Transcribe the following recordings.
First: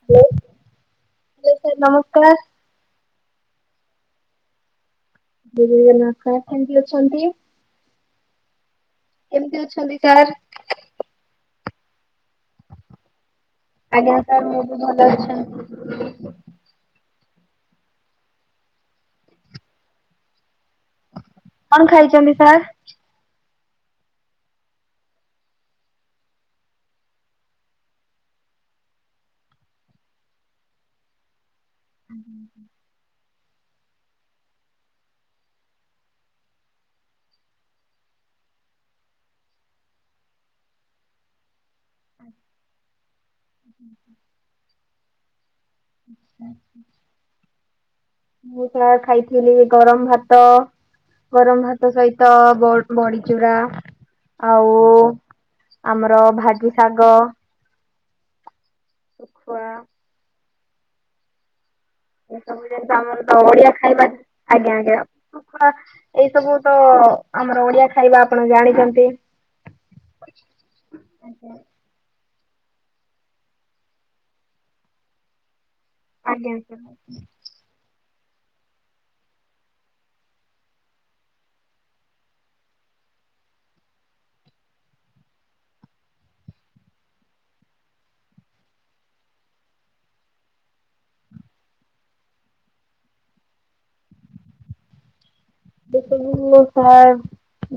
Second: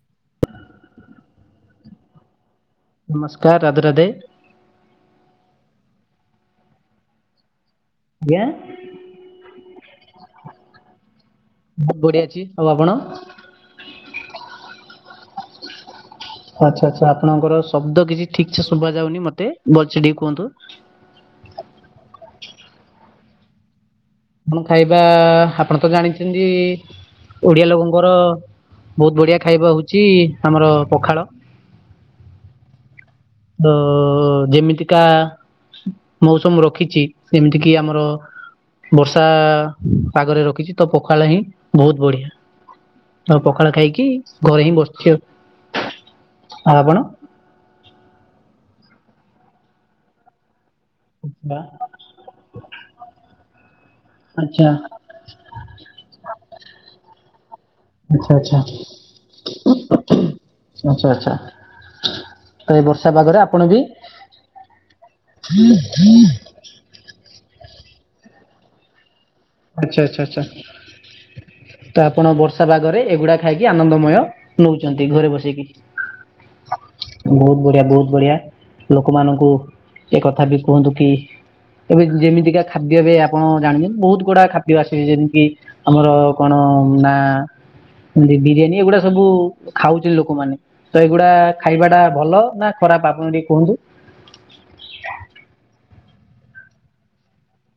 [unintelligible] ନମସ୍କାର୍ ରାଧେ ରାଧେ। [inaudible] ଆଜ୍ଞା କେମ୍ତି ଅଛନ୍ତି ସାର୍? [inaudible] [inaudible] ଆଚ୍ଛା ଆଚ୍ଛା। ଆପଣଙ୍କର ଶବ୍ଦ କିଛି ଠିକ୍ ସେ ଶୁବା ଯାଉନି, ମତେ ଲ୍‌ସେ ଟିକେ କୁହନ୍ତୁ। କ'ଣ ଖାଇଚନ୍ତି ସାର୍? ମୋ ଖାଇବା, ଆପଣ ତ ଜାଣି ଓଡ଼ିଆ ଲୋକଙ୍କର, ବହୁତ୍ ବଢ଼ିଆ ଖାଇବା ହଉଚି ଆମର ପଖାଳ। ହୁଁ ହୁଁ ହୁଁ ଯେମିତି କା ମୌସମ୍ ରଖିଚି, ମିତି କିି ଆମର ବର୍ଷା ପାଗରେ ରଖିଚି, ତ ପଖାଳ ହିଁ ବହୁତ୍ ବଢ଼ିଆ। ଆଉ ପଖାଳ ଖାଇକି ଘରେ ହିଁ ବସ୍‌ଚି ଆଉ। ଆପଣ ଖାଇଥିଲି ଗରମ୍ ଭାତ। ଗରମ୍ ଭାତ ସଇତ ବଡ଼ି ଚୁରା। ଆଚ୍ଛା ଆଉ ଆମର ଭା ଶାଗ। ଶୁଖୁଆ [inaudible] [inaudible] ତ, ଏ ବର୍ଷା ଆମ୍ର ପାଗରେ ଆପଣ ବି ଓଡ଼ିଆ ଖାଇବା ଆପଣ ଜାଣିଚନ୍ତି। [inaudible] ତ, ଆଜ୍ଞା ଆପଣ ବର୍ଷା ପାଗରେ ଏଗୁଡ଼ା ଖାଇକି ଆନନ୍ଦମୟ ନଉଚନ୍ତି ଘରେ ବସିକି। ଆଜ୍ଞା ବହୁତ୍ ବଢ଼ିଆ ବହୁତ୍ ବଢ଼ିଆ, ଲୋକମାନଙ୍କୁ ଏ କଥା ଟି କୁହନ୍ତୁ କି [inaudible] ଖାଦ୍ୟ ଆସେ, ଯେମ୍ତି ଆମର କ'ଣ ନା ବିରିୟାନୀ ଏଗୁଡ଼ା ସବୁ ଖାଉ ଲୋକମାନେ। ତ, ଏଗୁଡା ଖାଇବା ଟା ଭଲ ନା ଖରାପ୍ ଆପଣ ଟିକେ କୁହନ୍ତୁ। ସାର୍,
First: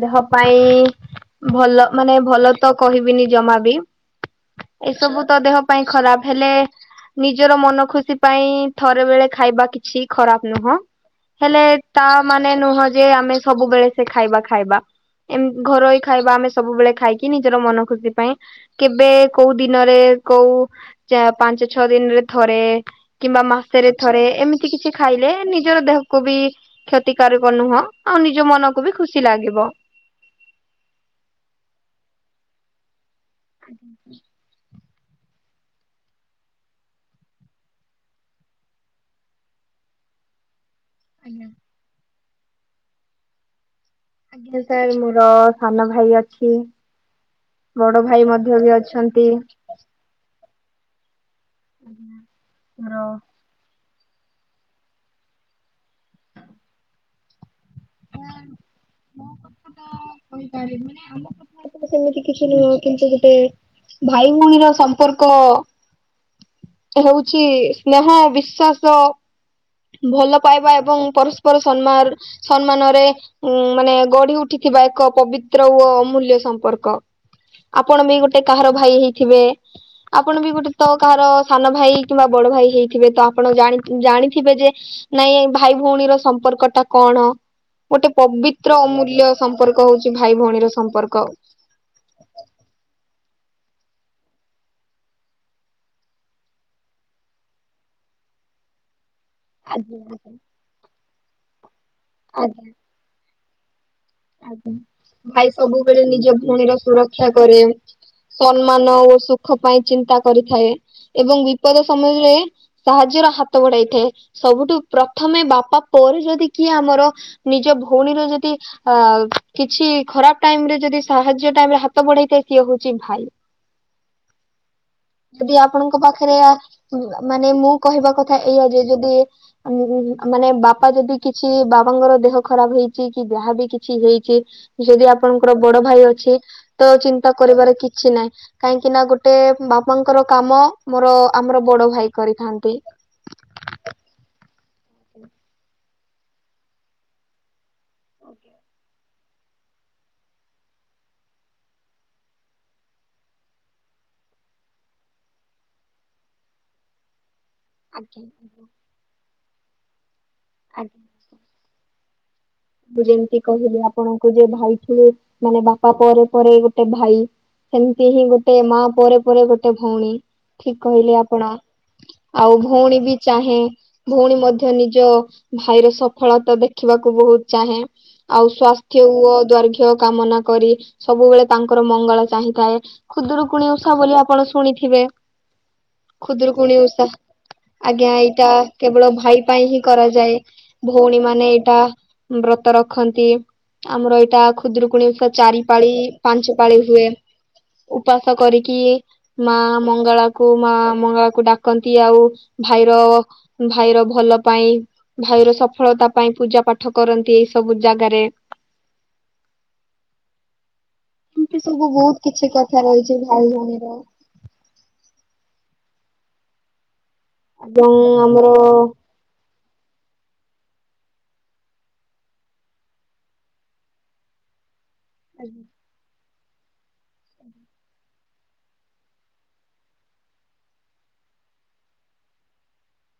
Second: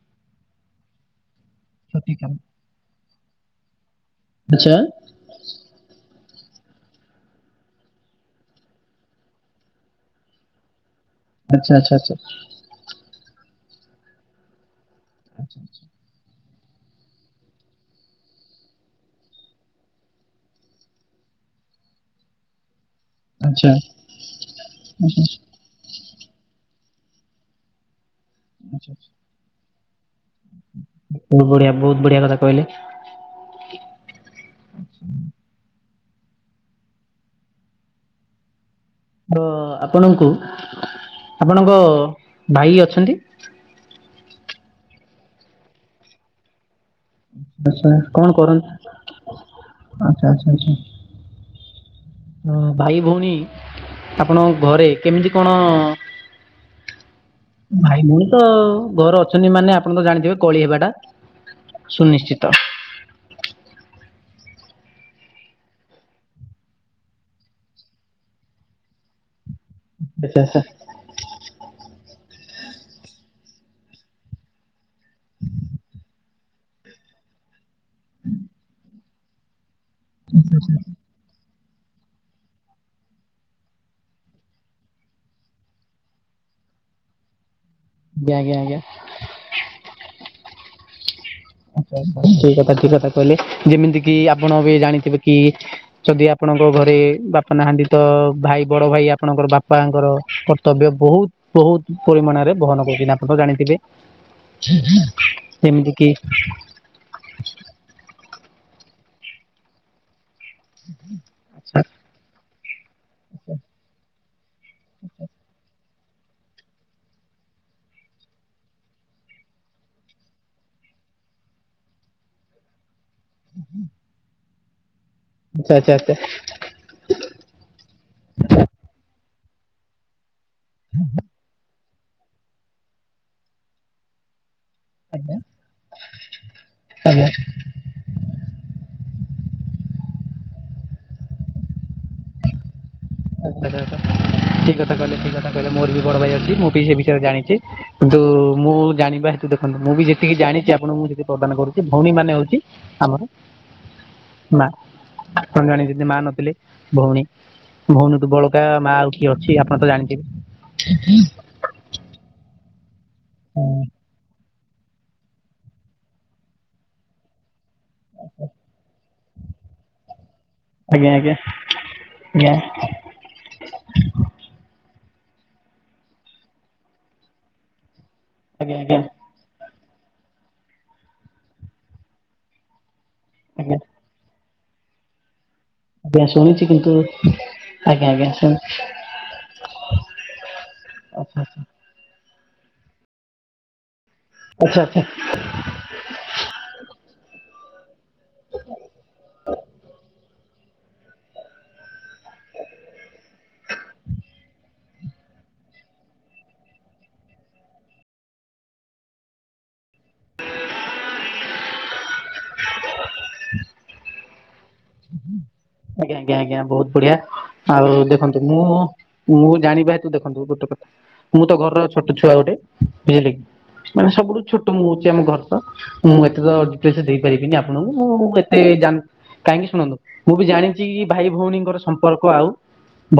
ଦେହ ପାଇଁ ଭଲ ମାନେ ଆଚ୍ଛା ଭଲ ତ, କହିବିନି ଜମା ବି। [inaudible] ସବୁ ତ ଦେହ ପାଇଁ ଖରାପ୍, ହେଲେ ନିଜର ମନ ଖୁସି ପାଇଁ ଥରେ ବେଳେ ଖାଇବା କିଛି ଖରାପ୍ ନୁହଁ। ହେଲେ ଆଚ୍ଛା ତା' ଆଚ୍ଛା ମା ନୁହଁ ଯେ ଆମେ ସବୁବେଳେ ସେ ଖାଇବା ଖାଇବା। ଏମ ଘରୋଇ ଖାଇବା ଆମେ ସବୁବେଳେ ଖାଇକି ନିଜର ମନ ଖୁସି ପାଇଁ କେବେ କୋଉ ଦିନରେ କୋଉ ଚା-ପାଞ୍ଚ ଛଅ ଦିନରେ ଥରେ କିମ୍ବା ଆଚ୍ଛା। ଆଚ୍ଛା ମାସେରେ ଥରେ ଏମିତି କିଛି ଖାଇଲେ ନିଜର ଦେହକୁ ବି କ୍ତିକରକ ନୁହଁ ଆଉ ନିଜ ମନକୁ ବି ଖୁସି ଲାଗିବ। ବହୁତ ବଢିଆ ବହୁତ ବଢିଆ କଥା କହିଲେ। ଆଜ୍ଞା ସାର୍। ଧ-ଆପଣଙ୍କୁ ଆପଣଙ୍କ ଭାଇ ଅଛନ୍ତି? ଜି ସାର୍ ମୋର ସାନ ଭାଇ ଅଛି। ଆଚ୍ଛା ବଡ କଣ ଭାଇ ମଧ୍ୟ କରନ୍ତି? ବି ଅଛନ୍ତି। ଆଚ୍ଛା, ଆଚ୍ଛା, ଆଚ୍ଛା। ଓ, ହଁ। ହଁ ଭାଇ ଭଉଣୀ ଆପଣଙ୍କ ଘରେ କେମିତି କଣ ଭାଇ ଭଉଣୀ ତ ଘରେ ଅଛନ୍ତି ମାନେ ଆପଣ ତ ଜାଣିଥିବେ କଳି ହେବା କହିପାରିବି ଟା ମାନେ ଆମ କଥା ତ ସେମିତି କିଛି ସୁନିଶ୍ଚିତ। ନୁହଁ କିନ୍ତୁ ଗୋଟେ ଭାଇ ଭଉଣୀର ସମ୍ପର୍କ ହଉଛି ସ୍ନେହ, ବିଶ୍ଵାସ ଭଲ ଆଚ୍ଛା ଆଚ୍ଛା ପାଇବା ଏବଂ ପରସ୍ପର ସମ୍ମାରଡ ସମ୍ମାନରେ ଉଁ, ମାନେ ଗଢି ଉଠିଥିବା ଏକ ପବିତ୍ର ଓ ଅମୂଲ୍ୟ ସମ୍ପର୍କ। ଆପଣ ବି ଗୋଟେ କାହାର ଭାଇ ହେଇଥିବେ? ଆପଣ ବି ଗୋଟେ ତ କାହାର ସାନ ଭାଇ କିମ୍ବା ବଡ ଭାଇ ହେଇଥିବେ। ତ ଆପଣ ଜାଣି ଜାଣିଥିବେ ଯେ ନାଇଁ ଏ ଭାଇ ଭଉଣୀର ସମ୍ପର୍କ ଟା କଣ। ଗୋଟେ ଆଜ୍ଞା ଆଜ୍ଞା ପବିତ୍ର ଆଜ୍ଞା। ଅମୂଲ୍ୟ ସମ୍ପର୍କ ହଉଚି ଭାଇ ଭଉଣୀର ସମ୍ପର୍କ। ଆଚ୍ଛା ଆପଣ ଠିକ କଥା ଠିକ କଥା କହିଲେ। ଯେମିତି କିି ଆପଣ ବି ଜାଣିଥିବେ କି ଯଦି ଆପଣଙ୍କ ଘରେ ବାପା ନାହାନ୍ତି ତ ଭାଇ ବଡ ଭାଇ ଆ ଆପଣଙ୍କର ଆଜ୍ଞା ବାପାଙ୍କର କର୍ତ୍ତବ୍ୟ ବହୁତ ବହୁତ ପରିମାଣରେ ଆଜ୍ଞା ବହନ କରୁଚନ୍ତି। ଆପଣ ତ ଜାଣିଥିବେ ଆଜ୍ଞା ଭାଇ ଯେମିତି ସବୁବେଳେ କିି ନିଜ ଭଉଣୀର ସୁରକ୍ଷା କରେ। ସମ୍ମାନ ଓ ସୁଖ ପାଇଁ ଚିନ୍ତା କରିଥାଏ। ଏବଂ ଆଚ୍ଛା ବିପଦ ସମୟରେ ସାହାଯ୍ୟର ହାତ ବଢାଇଥାଏ। ସବୁଠୁ ପ୍ରଥମେ ବାପା ପରେ ଯଦି କିଏ ଆମର ନିଜ ଭଉଣୀର ଯଦି ଆ, କିଛି ଖରାପ ଟାଇମ୍ ରେ ଯଦି ସାହାଯ୍ୟ ଟାଇମ୍ ରେ ହାତ ବଢେଇଥାଏ ସିଏ ହଉଛି ଭାଇ। ହୁଁ। ଯଦି ଆପଣଙ୍କ ପାଖରେ ଆ ହୁଁ, ମାନେ ମୋ କହିବା କଥା ଏଇଆ ଯେ ଯଦି ଆମକୁ ମାନେ ବାପା ଯଦି କିଛି ବାପାଙ୍କର ଦେହ ଖରାପ ହେଇଛି କି ଯାହା ବି କିଛି ହେଇଛି। ଯଦି ଆପଣଙ୍କର ବଡ ଭାଇ ଅଛି ତ ଆଚ୍ଛା ଚିନ୍ତା କରିବାର କିଛି ନାହିଁ। କାହିଁକି ନା ଗୋଟେ ବାପାଙ୍କର କାମ ମୋର ଆମର ବଡ ଭାଇ କରିଥାନ୍ତି। ଆଚ୍ଛା ଆଚ୍ଛା ଠିକ କଥା କହିଲେ। ଠିକ କଥା କହିଲେ। ମୋର ବି ବଡ ଭାଇ ଅଛି। ମୁଁ ବି ସେ ବିଷୟରେ ଜାଣିଛି। କିନ୍ତୁ ମୁଁ ଜାଣିବା ହେତୁ ଦେଖନ୍ତୁ। ମୁଁ ବି ଯେତିକି ଜାଣିଚି ଆପଣଙ୍କୁ ମୁଁ ସେତିକି ପ୍ରଦାନ କରୁଚି। ଭଉଣୀ ମାନେ ହଉଛି ଆମର ମା ଆପଣ ଜାଣନ୍ତି ଯେ ମା ନଥିଲେ ଭଉଣୀ ଭଉଣୀଠୁ ବଳକା ମା ଆଉ କିଏ ଅଛି ଆପଣ ତ ଜାଣିଥିବେ। ମୁଁ ଯେମିତି କହିଲି ଆପଣଙ୍କୁ ଯେ, ଭାଇ ଥିଲେ ମାନେ ବାପା ପରେ ପରେ ଗୋଟେ ଭାଇ ସେମତି ହିଁ ଗୋଟେ ମା ପରେ ପରେ ଗୋଟେ ଭଉଣୀ। ଠିକ ଆଜ୍ଞା କହିଲେ ଆଜ୍ଞା ଆଜ୍ଞା ଆପଣ। ଆଉ ଭଉଣୀ ବି ଚାହେଁ, ଭଉଣୀ ମଧ୍ୟ ନିଜ ଭାଇର ସଫଳତା ଦେଖିବାକୁ ବହୁତ ଚାହେଁ। ଆଉ ଆଜ୍ଞା ଆଜ୍ଞା ସ୍ଵାସ୍ଥ୍ୟ ଓ ଦ୍ବାରଘି ର କାମନା କରି ସବୁବେଳେ ତାଙ୍କର ମଙ୍ଗଳ ଚାହିଁଥାଏ। ଖୁଦୁରୁକୁଣି ଆଜ୍ଞା ଓଷା ବୋଲି ଆପଣ ଶୁଣିଥିବେ। ଆଜ୍ଞା ଶୁଣିଛି ଖୁଦୁରୁକୁୁଣି କିନ୍ତୁ ଉଷା। ଆଜ୍ଞା ଏଇଟା କେବଳ ଭାଇ ପାଇଁ ହିଁ କରାଯାଏ। ଭଉଣୀ ଆଚ୍ଛା ମାନେ ଆଚ୍ଛା ଏଇଟା ବ୍ରତ ରଖନ୍ତି। ଆମର ଏଇଟା ଆଚ୍ଛା ଆଚ୍ଛା ଖୁଦୁରୁକୁଣୀ ଓଷା ଚାରି ପାଳି, ପାଞ୍ଚ ପାଳି ହୁଏ। ଉପାସ କରିକି ମା ମଙ୍ଗଳା କୁ ମା ମଙ୍ଗଳାକୁ ଡାକନ୍ତି। ଆଉ ଭାଇର ଭାଇର ଭଲ ପାଇଁ ଭାଇର ସଫଳତା ପାଇଁ ପୂଜା ପାଠ କରନ୍ତି ଏଇ ସବୁ ଜାଗାରେ। ଏମତି ସବୁ ବହୁତ କିଛି କଥା ରହିଛି ଭାଇ ଭଉଣୀର ଆଜ୍ଞା ଆଜ୍ଞା ଆଜ୍ଞା। ବହୁତ ବଢିଆ। ଏବଂ ଆଉ ଦେଖନ୍ତୁ ଆମର ମୁଁ ମୁଁ ଜାଣିବା ହେତୁ ଦେଖନ୍ତୁ ଗୋଟେ କଥା ମୁଁ ତ ଘରର ଛୋଟ ଛୁଆ ଗୋଟେ। ବୁଝିଲେ କି? ମାନେ ସବୁଠୁ ଛୋଟ ମୁଁ ହଉଛି। ଆମ ଘର ତ ମୁଁ ଏତେ ତ କିଛି ଦେଇପାରିବିନି ଆପଣଙ୍କୁ। ମୁଁ କେତେ ଯା-କାହିଁକି ଶୁଣନ୍ତୁ। ମୁଁ ବି ଜାଣିଛି କି, ଭାଇ ଭଉଣୀଙ୍କର ସମ୍ପର୍କ ଆଉ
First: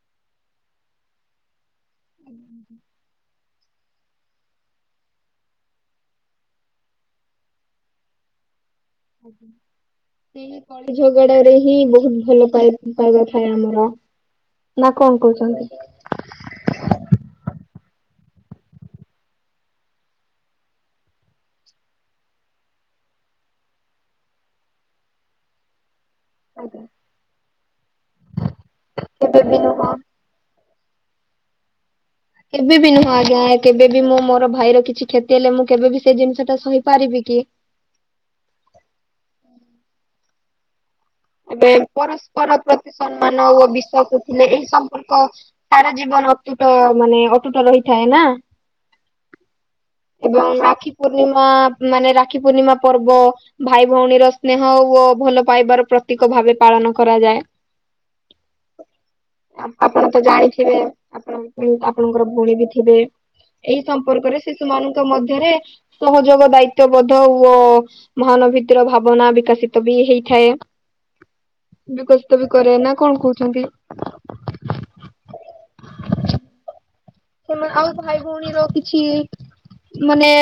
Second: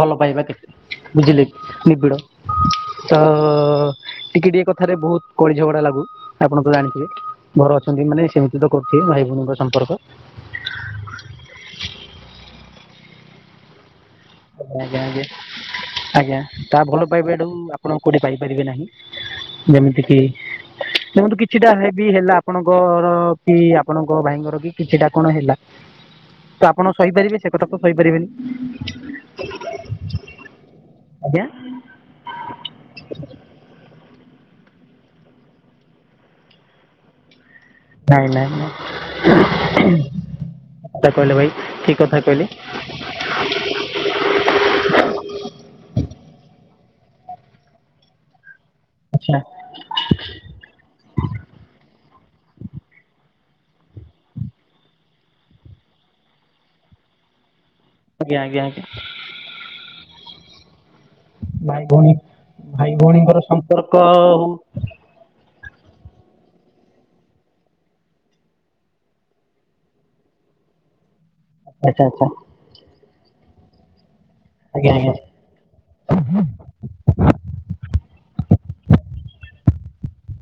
ଭଲ ପାଇବା କେତେ? ବୁଝିଲି ନିବିଡ଼ ତ ଟିକେ ଟିକେ କଥାରେ ବହୁତ କଳି ଝଗଡା ଲାଗୁ। ଆପଣ ତ ଜାଣିଥିବେ। ଘର ଅଛନ୍ତି ମାନେ ସେମିତି କୋଟିଏ ଭାଇ ଭଉଣୀଙ୍କ ସମ୍ପର୍କ। ସେ କଳି ଝଗଡାରେ ହିଁ ବହୁତ ଭଲ ପାଇ-ପାଇବା ଥାଏ ଆମର। ନା ଆଜ୍ଞା କଣ ଆଜ୍ଞା କହୁଛନ୍ତି? ଆଜ୍ଞା ତା ଭଲ ପାଇବା ଠୁ ଆପଣ କୋଉଠି ପାଇପାରିବେ ନାହିଁ ଯେମିତି କିି ଦେଖନ୍ତୁ କିଛିଟା ବି ହେଲା ଆପଣଙ୍କର କି ଆପଣଙ୍କ ଭାଇଙ୍କର କି କିଛିଟା କଣ ହେଲା। ତ ଆପଣ ଶହିପାରିବେ ସେ କଥା ତ ଶହିପାରିବେନି। କେବେ ବି ନୁହଁ। ଆଜ୍ଞା। କେବେ ବିି ନୁହଁ ଆଜ୍ଞା କେବେବି ମୁଁ ମୋର ଭାଇର କିଛି କ୍ଷତି ହେଲେ ମୁଁ କେବେବି ସେ ଜିନିଷ ଟା ସହିପାରିବି କି? ନାଇଁ-ନାଇଁ-ନାଇଁ ଟା କହିଲେ ଭାଇ ଏବେ ଠିକ୍ କଥା କହିଲେ। ପରସ୍ପର ପ୍ରତି ସମ୍ମାନ ଓ ବିଶ୍ଵାସ ଥିଲେ ଏଇ ସମ୍ପର୍କ ତାର ଜୀବନ ଅତୁଟ ମାନେ ଅତୁଟ ରହିଥାଏ ନା। ଆଚ୍ଛା। ଏବଂ ରାକ୍ଷୀ ପୂର୍ଣ୍ଣିମା ମାନେ ରାକ୍ଷୀ ପୂର୍ଣ୍ଣିମା ପର୍ବ ଭାଇ ଭଉଣୀର ସ୍ନେହ ଓ ଭଲ ପାଇବାର ପ୍ରତୀକ ଭାବେ ପାଳନ କରାଯାଏ। ଆଜ୍ଞ-ଆଜ୍ଞା ଅ ଆପଣ ତ ଜାଣିଥିବେ। ଆପଣ ଆପଣଙ୍କର ଭଉଣୀ ବି ଭାଇ ଥିବେ। ଭଉଣୀଙ୍କର ଏଇ ସମ୍ପର୍କ ସମ୍ପର୍କରେ ହଉ ଶିଶୁ ମାନଙ୍କ ମଧ୍ୟରେ ସହଯୋଗ ଦାୟିତବୋଧ ହୁଅ ମହାନଭୀତର ଭାବନା ବିକଶିତ ବି ହେଇଥାଏ। ଆଚ୍ଛା ଆଚ୍ଛା ବିକଶିତ ବି କରେ ନା କଣ କହୁଛନ୍ତି? ଆଜ୍ଞା-ଆଜ୍ଞା। ସେମାନେ ଆଉ ଭାଇ ଭଉଣୀର କିଛି ମାନେ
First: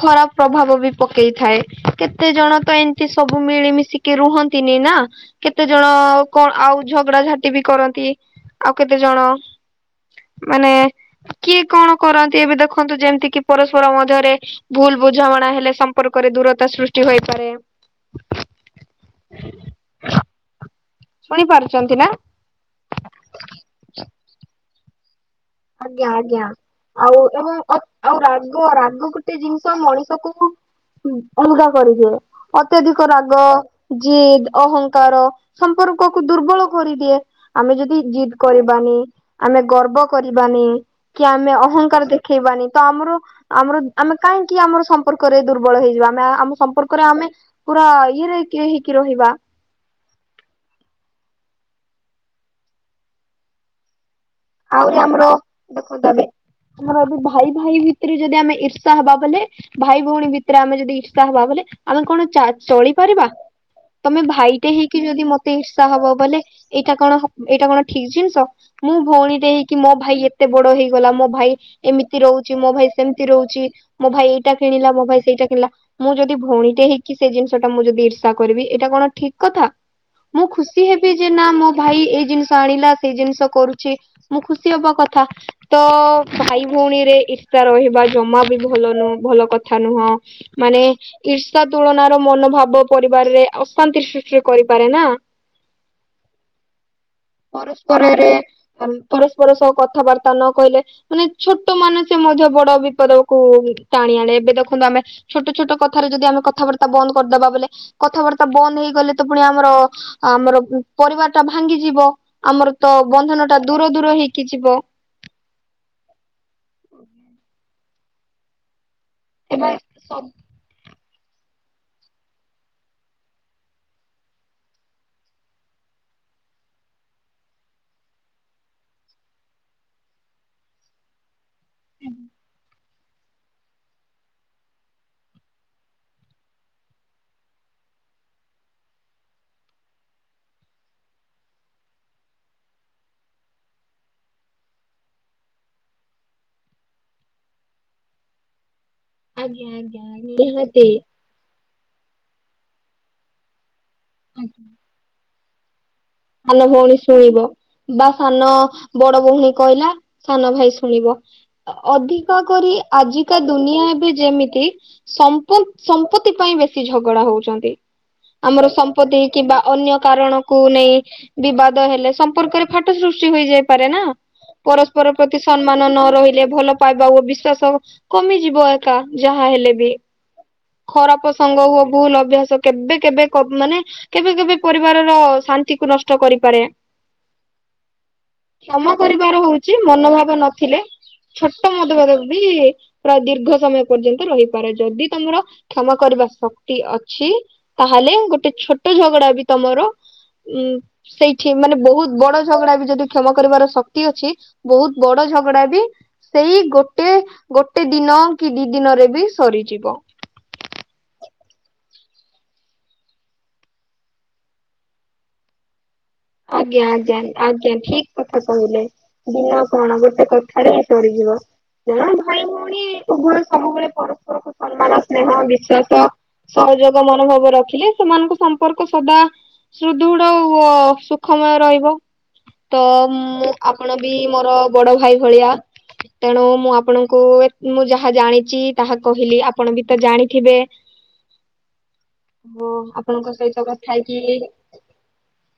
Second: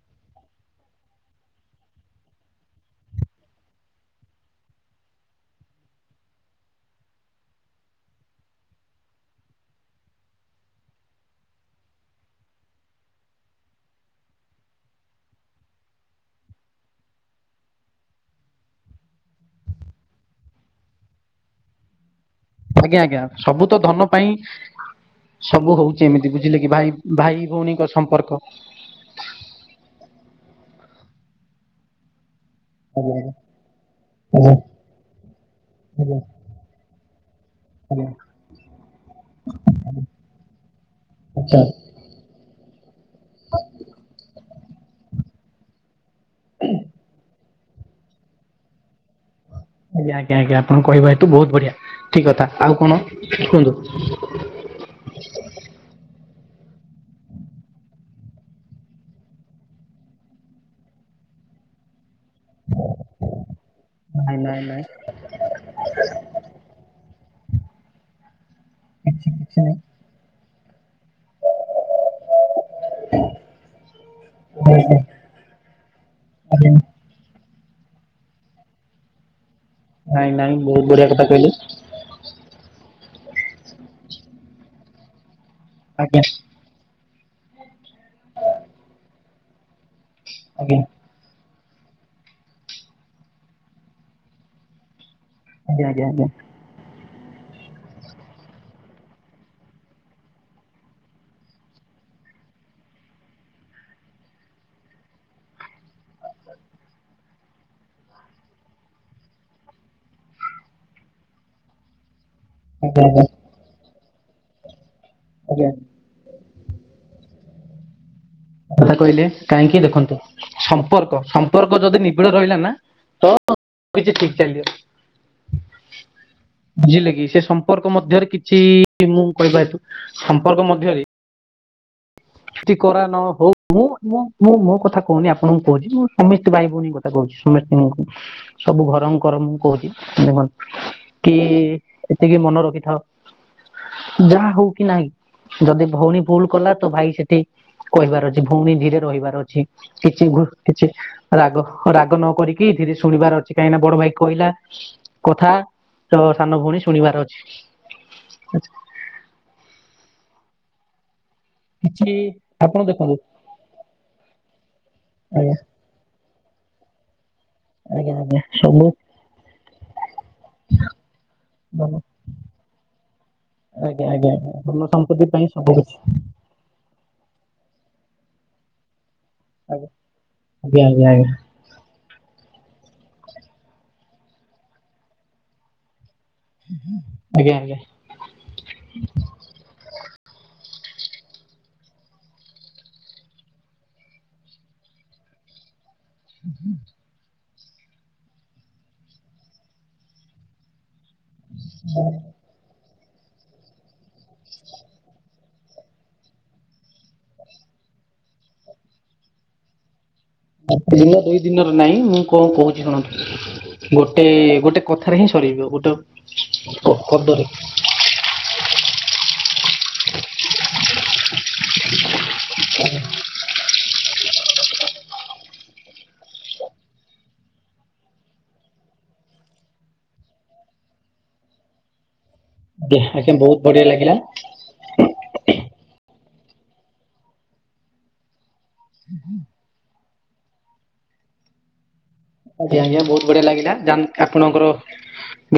ଖରାପ ପ୍ରଭାବ ବି ପକେଇଥାଏ କେତେ ଜଣ ତ ଏମତି ସବୁ ମିଳିମିଶିି ରୁହନ୍ତିନି ନା କେତେ ଜଣ କଣ ଆଉ ଝଗଡ଼ାଝାଣ୍ଟି ବି କରନ୍ତି। ଆଉ କେତେ ଜଣ ମାନେ କିଏ କଣ କରନ୍ତି ଏବେ ଦେଖନ୍ତୁ ଯେମିତି କିି ପରସ୍ପର ମଧ୍ୟରେ ଭୁଲ୍ ବୁଝାମଣା ହେଲେ ସମ୍ପର୍କରେ ଦୂରତା ସୃଷ୍ଟି ହେଇପାରେ। ଶୁଣି ପାରୁଛନ୍ତି ନା? ଆଜ୍ଞା-ଆଜ୍ଞା ସବୁ ତ ଧନ ପାଇଁ ସବୁ ହଉଛି ଏମିତି ଆଜ୍ଞା-ଆଜ୍ଞା ବୁଝିଲେ କି ଭାଇ ଆଉ ଭାଇ ଏବଂ ଭଉଣୀଙ୍କ ଆଉ ସମ୍ପର୍କ ରାଗ-ରାଗକୁ ଗୋଟେ ଜିନିଷ ମଣିଷକୁ ଅଲଗା କରିଦିଏ। ଅତ୍ୟଧିକ ଆଜ୍ଞା ରାଗ, ଜିଦ୍, ଆଜ୍ଞା ଅହଂଙ୍କାର। ଆଜ୍ଞା ସମ୍ପର୍କକୁୁ ଦୁର୍ବଳ କରିଦିଏ ଆମେ ଯଦି ଆଜ୍ଞା ଜିଦ୍ କରିବାନି ଆମେ ଗର୍ବ କି ଆମେ ଆଚ୍ଛା ଅହଂଙ୍କାର ଦେଖେଇବାନି, ତ ଆମର ଆମର ଆମେ କାହିଁକି ଆମର ସମ୍ପ ସମ୍ପର୍କରେ ଦୁର୍ବଳ ହେଇଯିବା ଆ ଆମ ସମ୍ପର୍କରେ ଆମେ ପୁରା ଇରେଇକି ଇହିକି ରହିବା। ଆଜ୍ଞା ଆଜ୍ଞା ଆଜ୍ଞା ଆପଣ କହିବ ଏଇଠୁ ବହୁତ ବଢ଼ିଆ ଠିକ୍ କଥା ଆଉ କଣ କୁହନ୍ତୁ। ଆହୁ ଆମ ଦେଖ ଆମର ଏବେ ଭାଇ ଭାଇ ଭିତରେ ଯଦି ଆମେ ଇର୍ଷା ହବା ବଲେ ଭାଇ ଭଉଣୀ ଭିତରେ ଆମେ ଯଦି ଇର୍ଷା ହବା ବଲେ ଆମେ କଣ ଚା ଚଳିପାରିବା ତମେ ନାଇଁ ନାଇଁ ଭାଇଟେ ନାଇଁ ହେଇକି ଯଦି ମତେ ଇର୍ଷା ହବ ବଲେ ଏଇଟା କଣ ଏଇଟା କଣ ଠିକ ଜିନିଷ ମୁଁ କିଛି ଭଉଣୀ କିଛି ନାଇଁ ମୋ ଭାଇ ଏତେ ବଡ ହେଇଗଲା ମୋ ଭାଇ ଏମିତି ରହୁଛି ମୋ ଭାଇ ସେମିତି ରହୁଛି ମୋ ଭାଇ ଏଇଟା କିଣିଲା ମୋ ଭାଇ ସେଇଟା କିଣିଲା। ମୁଁ ଯଦି ଭଉଣୀଟେ ହେଇକି ସେ ଜିନିଷ ଟା ମୁଁ ଯଦି ଇର୍ଷା କରିବି, ଏଇଟା କଣ ଠିକ୍ କଥା। ନାଇଁ ମୁଁ ନାଇଁ ବହୁତ ଖୁସି ବଢିଆ ହେବି କଥା ଯେ ନା କହିଲେ ମୋ ଭାଇ ଏଇ ଜିନିଷ ଆଣିଲା ସେଇ ଜିନିଷ କରୁଛି ମୁଁ ଖୁସି ହବ କଥା। ତ ଆଜ୍ଞା ଭାଇ ଭଉଣୀରେ ଈର୍ଷା ରହିବା ଜମା ବି ଭଲ ନୁହଁ ଭଲ କଥା ନୁହଁ। ଆଜ୍ଞା ମାନେ ଈର୍ଷା ତୁଳନାର ମନୋଭାବ ପରିବାରରେ ଅଶାନ୍ତି ସୃଷ୍ଟିରେ କରିପାରେ ନା। ଆଜ୍ଞା - ଆଜ୍ଞା - ଆଜ୍ଞା। ପରସ୍ପରରେ ଅ ପରସ୍ପର ସହ କଥାବାର୍ତ୍ତା ନ କହିଲେ ମାନେ ଛୋଟ ମାନେ ସେ ମଧ୍ୟ ବଡ ବିପଦକୁ ଟାଣି ଆଣେ ଏବେ ଦେଖନ୍ତୁ ଆମେ ଛୋଟ ଛୋଟ କଥାରେ ଯଦି ଆମେ କଥାବାର୍ତ୍ତା ବନ୍ଦ କରିଦବା ବଲେ କଥାବାର୍ତ୍ତା ବନ୍ଦ ହେଇଗଲେ ତ ପୁଣି ଆମର ଆମର ପରିବାର ଟା ଭାଙ୍ଗିଯିବ। ଆମର ତ ଆଜ୍ଞା ବନ୍ଧନ ଟା ଦୂର ଦୂର ହେଇକି ଯିବ। ଆଜ୍ଞା। କଥା କହିଲେ ଏବଂ କାହିଁକି ଦେଖନ୍ତୁ ସମ୍ପର୍କ ସମ୍ପର୍କ ଯଦି ନିବିଡ ରହିଲା ନା ତ କିଛି ଠିକ ଚାଲିବ? [unintelligible] ବୁଝିଲେ କି ସେ ସମ୍ପର୍କ ମଧ୍ୟରେ କିଛି ମୁଁ କହିବା ହେତୁ ସମ୍ପର୍କ ମଧ୍ୟରେ କରା ନହଉ ମୁଁ ମୁଁ ମୁଁ ମୋ କଥା କହୁନି ଆପଣଙ୍କୁ କହୁଛି ମୁଁ ସମସ୍ତେ ଭାଇ ଭଉଣୀ କ କଥା କହୁଛି ସମସ୍ତଙ୍କୁ ସବୁ ଘର କର ଙ୍କର କହୁଛି ଦେଖନ୍ତୁ। କି ଏତିକି ମନ ରଖିଥାଅ ଯାହା ହଉ କି ନାହିଁ ଯଦି ଭଉଣୀ ଭୁଲ କଲା ତ ଭାଇ ସେଠି ଟି କହିବାର ଅଛି ଭଉଣୀ ଧୀରେ ରହିବାର ଅଛି ଆଜ୍ଞା ଆଜ୍ଞା କିଛି ନିହାତି କିଛି ରାଗ ରାଗ ନ କରିକି ଧରେ ଶୁଣିବାର ଅଛି କାହିଁକି ନା ବଡ ଭାଇ କହିଲା କଥା ତ ସାନ ଭଉଣୀ ଶୁଣିବାର ଅଛି। ବା ସାନ ବଡ ଭଉଣୀ କହିଲା ସାନ ଭାଇ ଶୁଣିବ। କିଛି ଅଧିକ କରି ଆପଣ ଦେଖନ୍ତୁ ଆଜିକା ଦୁନିଆ ଏବେ ଯେମିତି ଆଜ୍ଞା ସମ୍ପ ସମ୍ପତ୍ତି ପାଇଁ ବେଶୀ ଝଗଡା ହଉଛନ୍ତି। ଆଜ୍ଞା ଆଜ୍ଞା ଆମର ସବୁ ସମ୍ପତ୍ତି କିମ୍ବା ଅନ୍ୟ କାରଣକୁ ନେଇ ବିବାଦ ଭଲ ହେଲେ ସମ୍ପର୍କରେ ଫାଟ ସୃଷ୍ଟି ହୋଇଯାଇପାରେ ନା ଆଜ୍ଞା ଆଜ୍ଞା ଆଜ୍ଞା ଧନ ପରସ୍ପର ସମ୍ପତ୍ତି ପ୍ରତି ପାଇଁ ସବୁ ସମ୍ମାନ କିଛି ନ ରହି ରେ ଭଲ ପାଇବା ଓ ବିଶ୍ଵାସ କମିଯିବ। କା ଯାହା ହେଲେ ବି ଆଜ୍ଞା ଆଜ୍ଞା ଆଜ୍ଞା ଆଜ୍ଞା। ଖରାପସଙ୍ଗ ହୁଅ ଭୁଲ ଅଭ୍ୟାସ କେବେ କେବେ ମାନେ କେବେ କେବେ ପରିବାରର ଶାନ୍ତିକୁ ନଷ୍ଟ କରି ପରେ ଆଜ୍ଞା ଆଜ୍ଞା କ୍ଷମା କରିବାର ହଉଛି ମନୋଭାବ ନଥିଲେ ଛୋଟ ମଦଭେଦ ବି ପ୍ରାୟ ଦୀର୍ଘ ସମୟ ପର୍ଯ୍ୟନ୍ତ ରହିପାରେ ଯଦି ତମର କ୍ଷମା କରିବା ଶକ୍ତି ଅଛି ତାହେଲେ ଗୋଟେ ଛୋଟ ଝଗଡା ବି ତମର ଉଁ ସେଇଠି ମାନେ ବହୁତ ବଡ ଝଗଡା ବି ଯଦି କ୍ଷମା କରିବାର ଶକ୍ତି ଅଛି ବହୁତ ବଡ ଝଗଡା ବି ସେଇ ଗୋଟେ ଗୋଟେ ଦିନ କି ଦି ଦିନରେ ବି ସରିଯିବ। ଦିନ ଦୁଇ ଦିନରେ ନାଇଁ ମୁଁ କଣ କହୁଛି ଶୁଣନ୍ତୁ? ଗୋଟେ ଗୋଟେ କଥାରେ ହିଁ ସରଯିବ ଗୋଟେ ଆଜ୍ଞା ଆଜ୍ଞା ପଦରେ ଆଜ୍ଞା ଠିକ୍ କଥା କହିଲେ ଦିନ କଣ ଗୋଟେ କଥାରେ ହିଁ ସରିଯିବ। ଜଣ ଭାଇ ଭଉଣୀ ଉ ସବୁବେଳେ ପରସ୍ପରକୁ ସମ୍ମାନ ସ୍ନେହ ବିଶ୍ଵାସ ସହଯୋଗ ମନୋଭାବ ରଖିଲେ ସେମାନଙ୍କ ସମ୍ପର୍କ ସଦା ସୁଦୃଢ ଓ ସୁ ଖାଇବା ରହିବ ତ ଆଜ୍ଞା ଆଜ୍ଞା ମୁଁ ବହୁତ ବଢିଆ ଆପଣ ବି ଲାଗିଲା ମୋର ବଡ଼ ଭାଇ ଭଳିଆ ତେଣୁ ମୁଁ ଆପଣଙ୍କୁ ମୁଁ ଯାହା ଜାଣିଛି ତାହା କହିଲି। ଆପଣ ବି ତ ଜାଣିଥିବେ। ହଁ ଆଜ୍ଞା ଆଜ୍ଞା ବହୁତ ଆପଣଙ୍କ ବଢ଼ିଆ ସହିତ ଲାଗିଲା କଥା ହେଇକି ଆପଣଙ୍କର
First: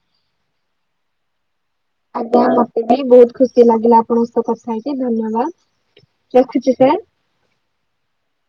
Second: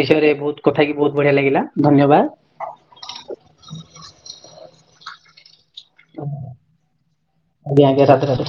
ବିଷୟରେ ବହୁତ କଥା କିି ବହୁତ ବଢ଼ିଆ ଲାଗିଲା। ଧନ୍ୟବାଦ ଆଜ୍ଞା ମତେ ବି ବହୁତ ଖୁସି ଲାଗିଲା ଆପଣଙ୍କ ସହ କଥା ହେଇକି ଧନ୍ୟବାଦ। ରଖୁଛି ସାର୍। ଆଜ୍ଞା ଆଜ୍ଞା ରାଧେ ରାଧେ।